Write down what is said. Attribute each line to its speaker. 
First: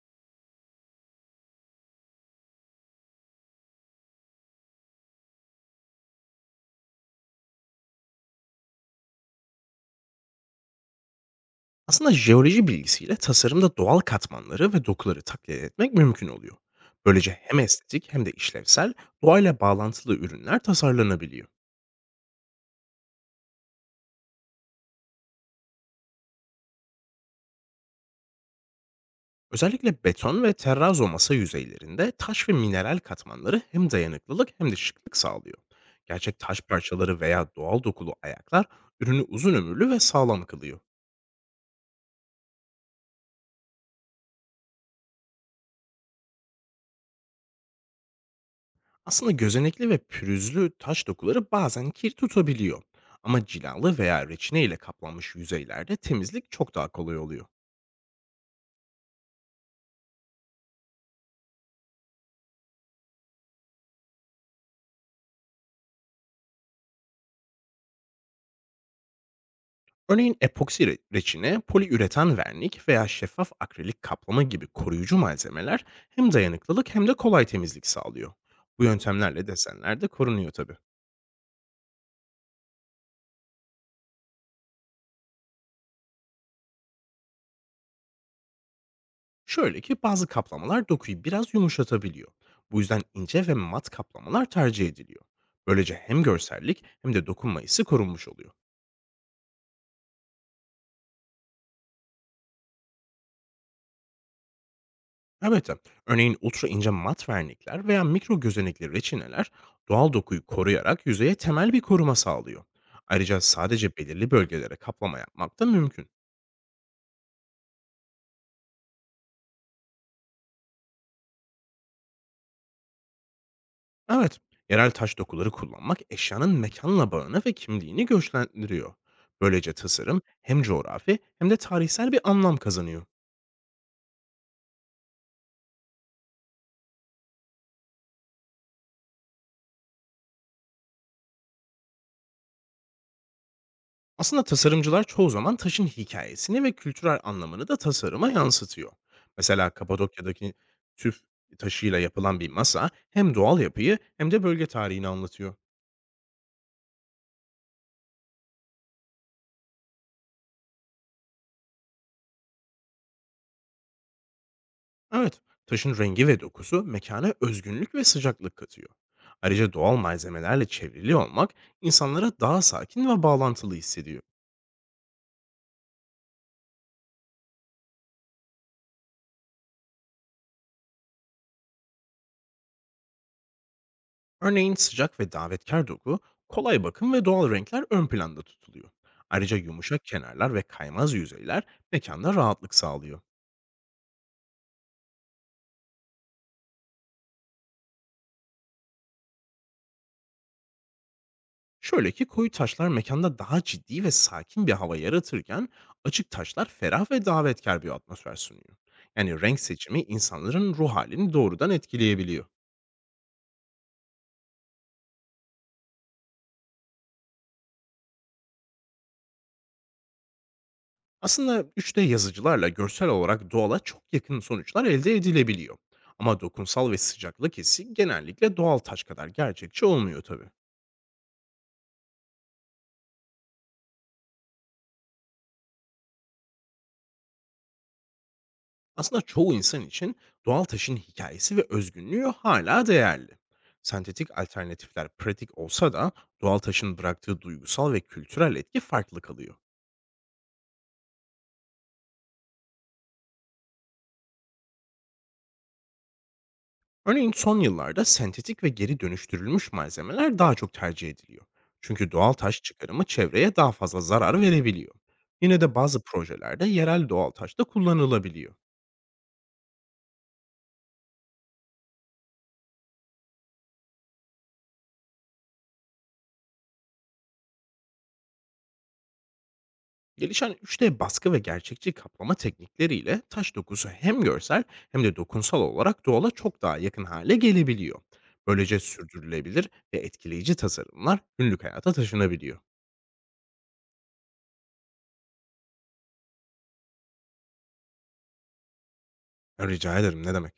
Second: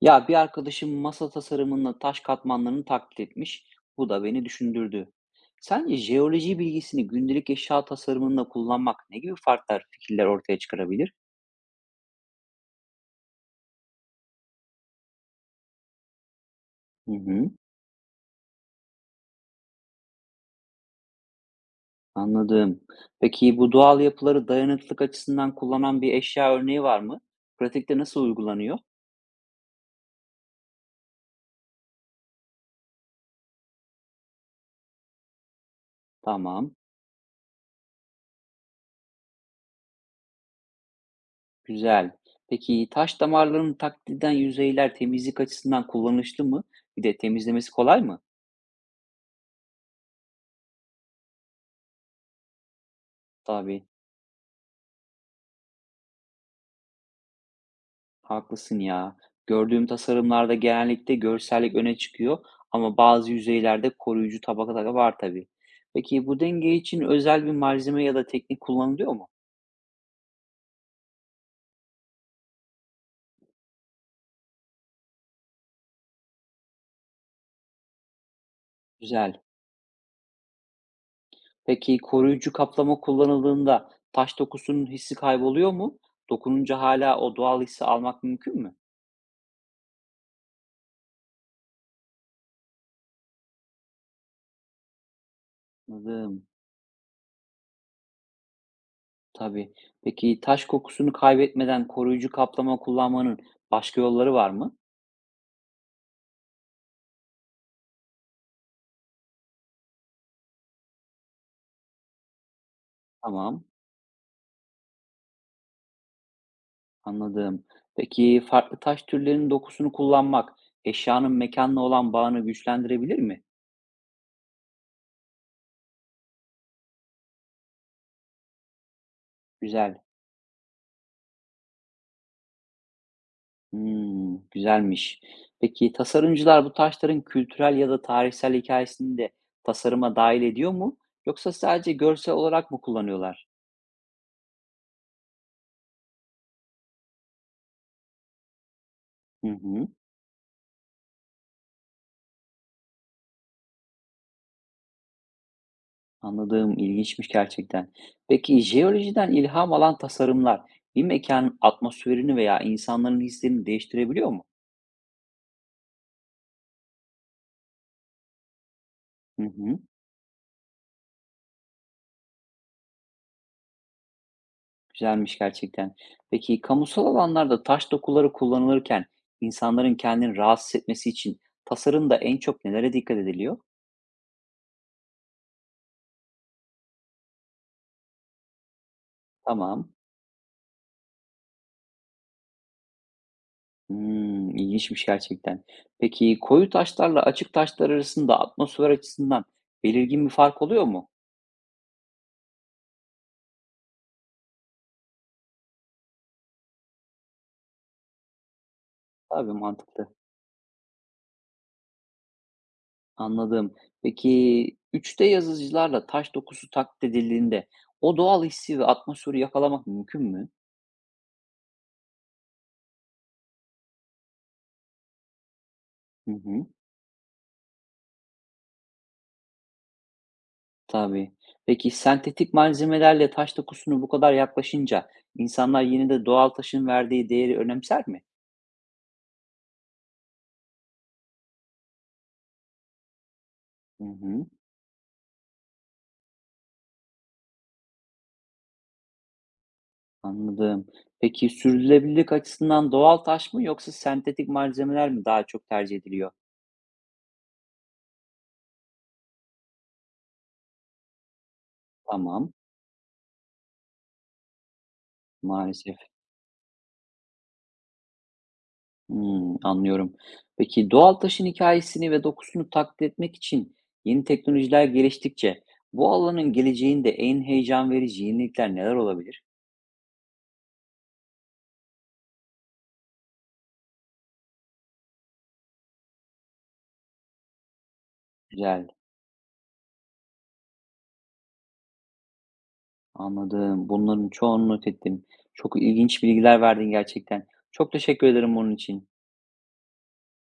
Speaker 1: Ya bir arkadaşım masa tasarımında taş katmanlarını taklit etmiş. Bu da beni düşündürdü. Sence jeoloji bilgisini gündelik eşya tasarımında kullanmak ne gibi farklar, fikirler ortaya çıkarabilir?
Speaker 2: Aslında jeoloji bilgisiyle tasarımda doğal katmanları ve dokuları taklit etmek mümkün oluyor.
Speaker 1: Hı
Speaker 2: Böylece
Speaker 1: hı,
Speaker 2: hem estetik hem de işlevsel, doğayla bağlantılı ürünler tasarlanabiliyor.
Speaker 1: anladım. Peki bu doğal yapıları dayanıklılık açısından kullanan bir eşya örneği var mı? Pratikte nasıl uygulanıyor?
Speaker 2: Özellikle beton ve terrazo masa yüzeylerinde taş ve mineral katmanları hem dayanıklılık hem de şıklık sağlıyor. Gerçek taş
Speaker 1: Tamam,
Speaker 2: parçaları veya doğal dokulu ayaklar ürünü uzun ömürlü ve sağlam kılıyor.
Speaker 1: güzel. Peki taş damarlarını taklit eden yüzeyler temizlik açısından kullanışlı mı? Bir de temizlemesi kolay mı?
Speaker 2: Aslında gözenekli ve pürüzlü taş dokuları bazen kir tutabiliyor. Ama
Speaker 1: Tabii.
Speaker 2: cilalı veya reçine ile kaplanmış yüzeylerde temizlik çok daha kolay oluyor.
Speaker 1: Haklısın ya. Gördüğüm tasarımlarda genellikle görsellik öne çıkıyor ama bazı yüzeylerde koruyucu tabaka da var tabii. Peki bu denge için özel bir malzeme ya da teknik kullanılıyor mu?
Speaker 2: Örneğin epoksi reçine, poliüretan vernik veya şeffaf akrilik kaplama gibi koruyucu malzemeler hem dayanıklılık hem de kolay temizlik sağlıyor. Bu
Speaker 1: Güzel.
Speaker 2: yöntemlerle desenler de korunuyor tabii.
Speaker 1: Peki koruyucu kaplama kullanıldığında taş dokusunun hissi kayboluyor mu? Dokununca hala o doğal hissi almak mümkün mü?
Speaker 2: Şöyle ki bazı kaplamalar dokuyu biraz yumuşatabiliyor. Bu yüzden ince ve mat kaplamalar tercih ediliyor. Böylece hem
Speaker 1: Anladım.
Speaker 2: görsellik hem de dokunma hissi korunmuş oluyor.
Speaker 1: Tabii. Peki taş kokusunu kaybetmeden koruyucu kaplama kullanmanın başka yolları var mı?
Speaker 2: Evet. Örneğin ultra ince mat vernikler veya mikro gözenekli reçineler doğal dokuyu koruyarak yüzeye temel bir koruma sağlıyor. Ayrıca
Speaker 1: Tamam.
Speaker 2: sadece belirli bölgelere kaplama yapmak da mümkün.
Speaker 1: Anladım. Peki farklı taş türlerinin dokusunu kullanmak eşyanın mekânla olan bağını güçlendirebilir mi?
Speaker 2: Evet, yerel taş dokuları kullanmak eşyanın mekanla bağını ve kimliğini güçlendiriyor. Böylece
Speaker 1: Güzel.
Speaker 2: tasarım hem coğrafi hem de tarihsel bir anlam kazanıyor.
Speaker 1: Hımm, güzelmiş. Peki tasarımcılar bu taşların kültürel ya da tarihsel hikayesini de tasarıma dâhil ediyor mu? Yoksa sadece görsel olarak mı kullanıyorlar?
Speaker 2: Aslında tasarımcılar çoğu zaman taşın hikayesini ve kültürel anlamını da tasarıma yansıtıyor.
Speaker 1: Hı
Speaker 2: Mesela
Speaker 1: hı.
Speaker 2: Kapadokya'daki tüf taşıyla yapılan bir masa hem doğal yapıyı hem de bölge tarihini anlatıyor.
Speaker 1: Anladığım, ilginçmiş gerçekten. Peki jeolojiden ilham alan tasarımlar bir mekanın atmosferini veya insanların hislerini değiştirebiliyor mu?
Speaker 2: Evet, taşın rengi ve dokusu mekana özgünlük ve sıcaklık katıyor.
Speaker 1: Hı
Speaker 2: Ayrıca
Speaker 1: hı.
Speaker 2: doğal malzemelerle çevrili olmak insanlara daha sakin ve bağlantılı hissediyor.
Speaker 1: Güzelmiş gerçekten. Peki kamusal alanlarda taş dokuları kullanılırken insanların kendini rahatsız etmesi için tasarımda en çok nelere dikkat ediliyor?
Speaker 2: Örneğin sıcak ve davetkar doku, kolay bakım ve doğal renkler ön planda tutuluyor. Ayrıca
Speaker 1: Tamam.
Speaker 2: yumuşak kenarlar ve kaymaz yüzeyler mekanda rahatlık sağlıyor.
Speaker 1: Hmm, ilginçmiş gerçekten. Peki koyu taşlarla açık taşlar arasında atmosfer açısından belirgin bir fark oluyor mu?
Speaker 2: Şöyle ki koyu taşlar mekanda daha ciddi ve sakin bir hava yaratırken açık taşlar ferah ve davetkar bir atmosfer sunuyor. Yani
Speaker 1: Tabii,
Speaker 2: renk seçimi
Speaker 1: mantıklı.
Speaker 2: insanların ruh halini doğrudan etkileyebiliyor.
Speaker 1: Anladım. Peki 3D yazıcılarla taş dokusu taklit edildiğinde o doğal hissi ve atmosferi yakalamak mümkün mü?
Speaker 2: Aslında 3D yazıcılarla görsel olarak doğala çok yakın sonuçlar elde edilebiliyor.
Speaker 1: Hı
Speaker 2: Ama
Speaker 1: hı.
Speaker 2: dokunsal ve sıcaklık hissi genellikle doğal taş kadar gerçekçi olmuyor tabii.
Speaker 1: Tabii. Peki sentetik malzemelerle taş dokusunu bu kadar yaklaşınca insanlar yine de doğal taşın verdiği değeri önemser mi?
Speaker 2: Aslında çoğu insan için doğal taşın hikayesi ve özgünlüğü hala değerli.
Speaker 1: Hı
Speaker 2: Sentetik
Speaker 1: hı,
Speaker 2: alternatifler pratik olsa da doğal taşın bıraktığı duygusal ve kültürel etki farklı kalıyor.
Speaker 1: anladım. Peki sürdürülebilirlik açısından doğal taş mı yoksa sentetik malzemeler mi daha çok tercih ediliyor?
Speaker 2: Örneğin son yıllarda sentetik ve geri dönüştürülmüş malzemeler daha çok tercih ediliyor. Çünkü doğal
Speaker 1: Tamam,
Speaker 2: taş çıkarımı çevreye daha fazla zarar verebiliyor. Yine de
Speaker 1: maalesef.
Speaker 2: bazı projelerde yerel doğal taş da kullanılabiliyor.
Speaker 1: Hmm, anlıyorum. Peki doğal taşın hikayesini ve dokusunu taklit etmek için yeni teknolojiler geliştikçe bu alanın geleceğinde en heyecan verici yenilikler neler olabilir?
Speaker 2: Gelişen 3D baskı ve gerçekçi kaplama teknikleriyle taş dokusu hem görsel hem de dokunsal olarak doğala çok daha yakın hale gelebiliyor. Böylece
Speaker 1: Güzel.
Speaker 2: sürdürülebilir ve etkileyici tasarımlar günlük hayata taşınabiliyor.
Speaker 1: Anladım. Bunların çoğunu not ettim. Çok ilginç bilgiler verdin gerçekten. Çok teşekkür ederim bunun için.
Speaker 2: Ya, rica ederim, ne demek.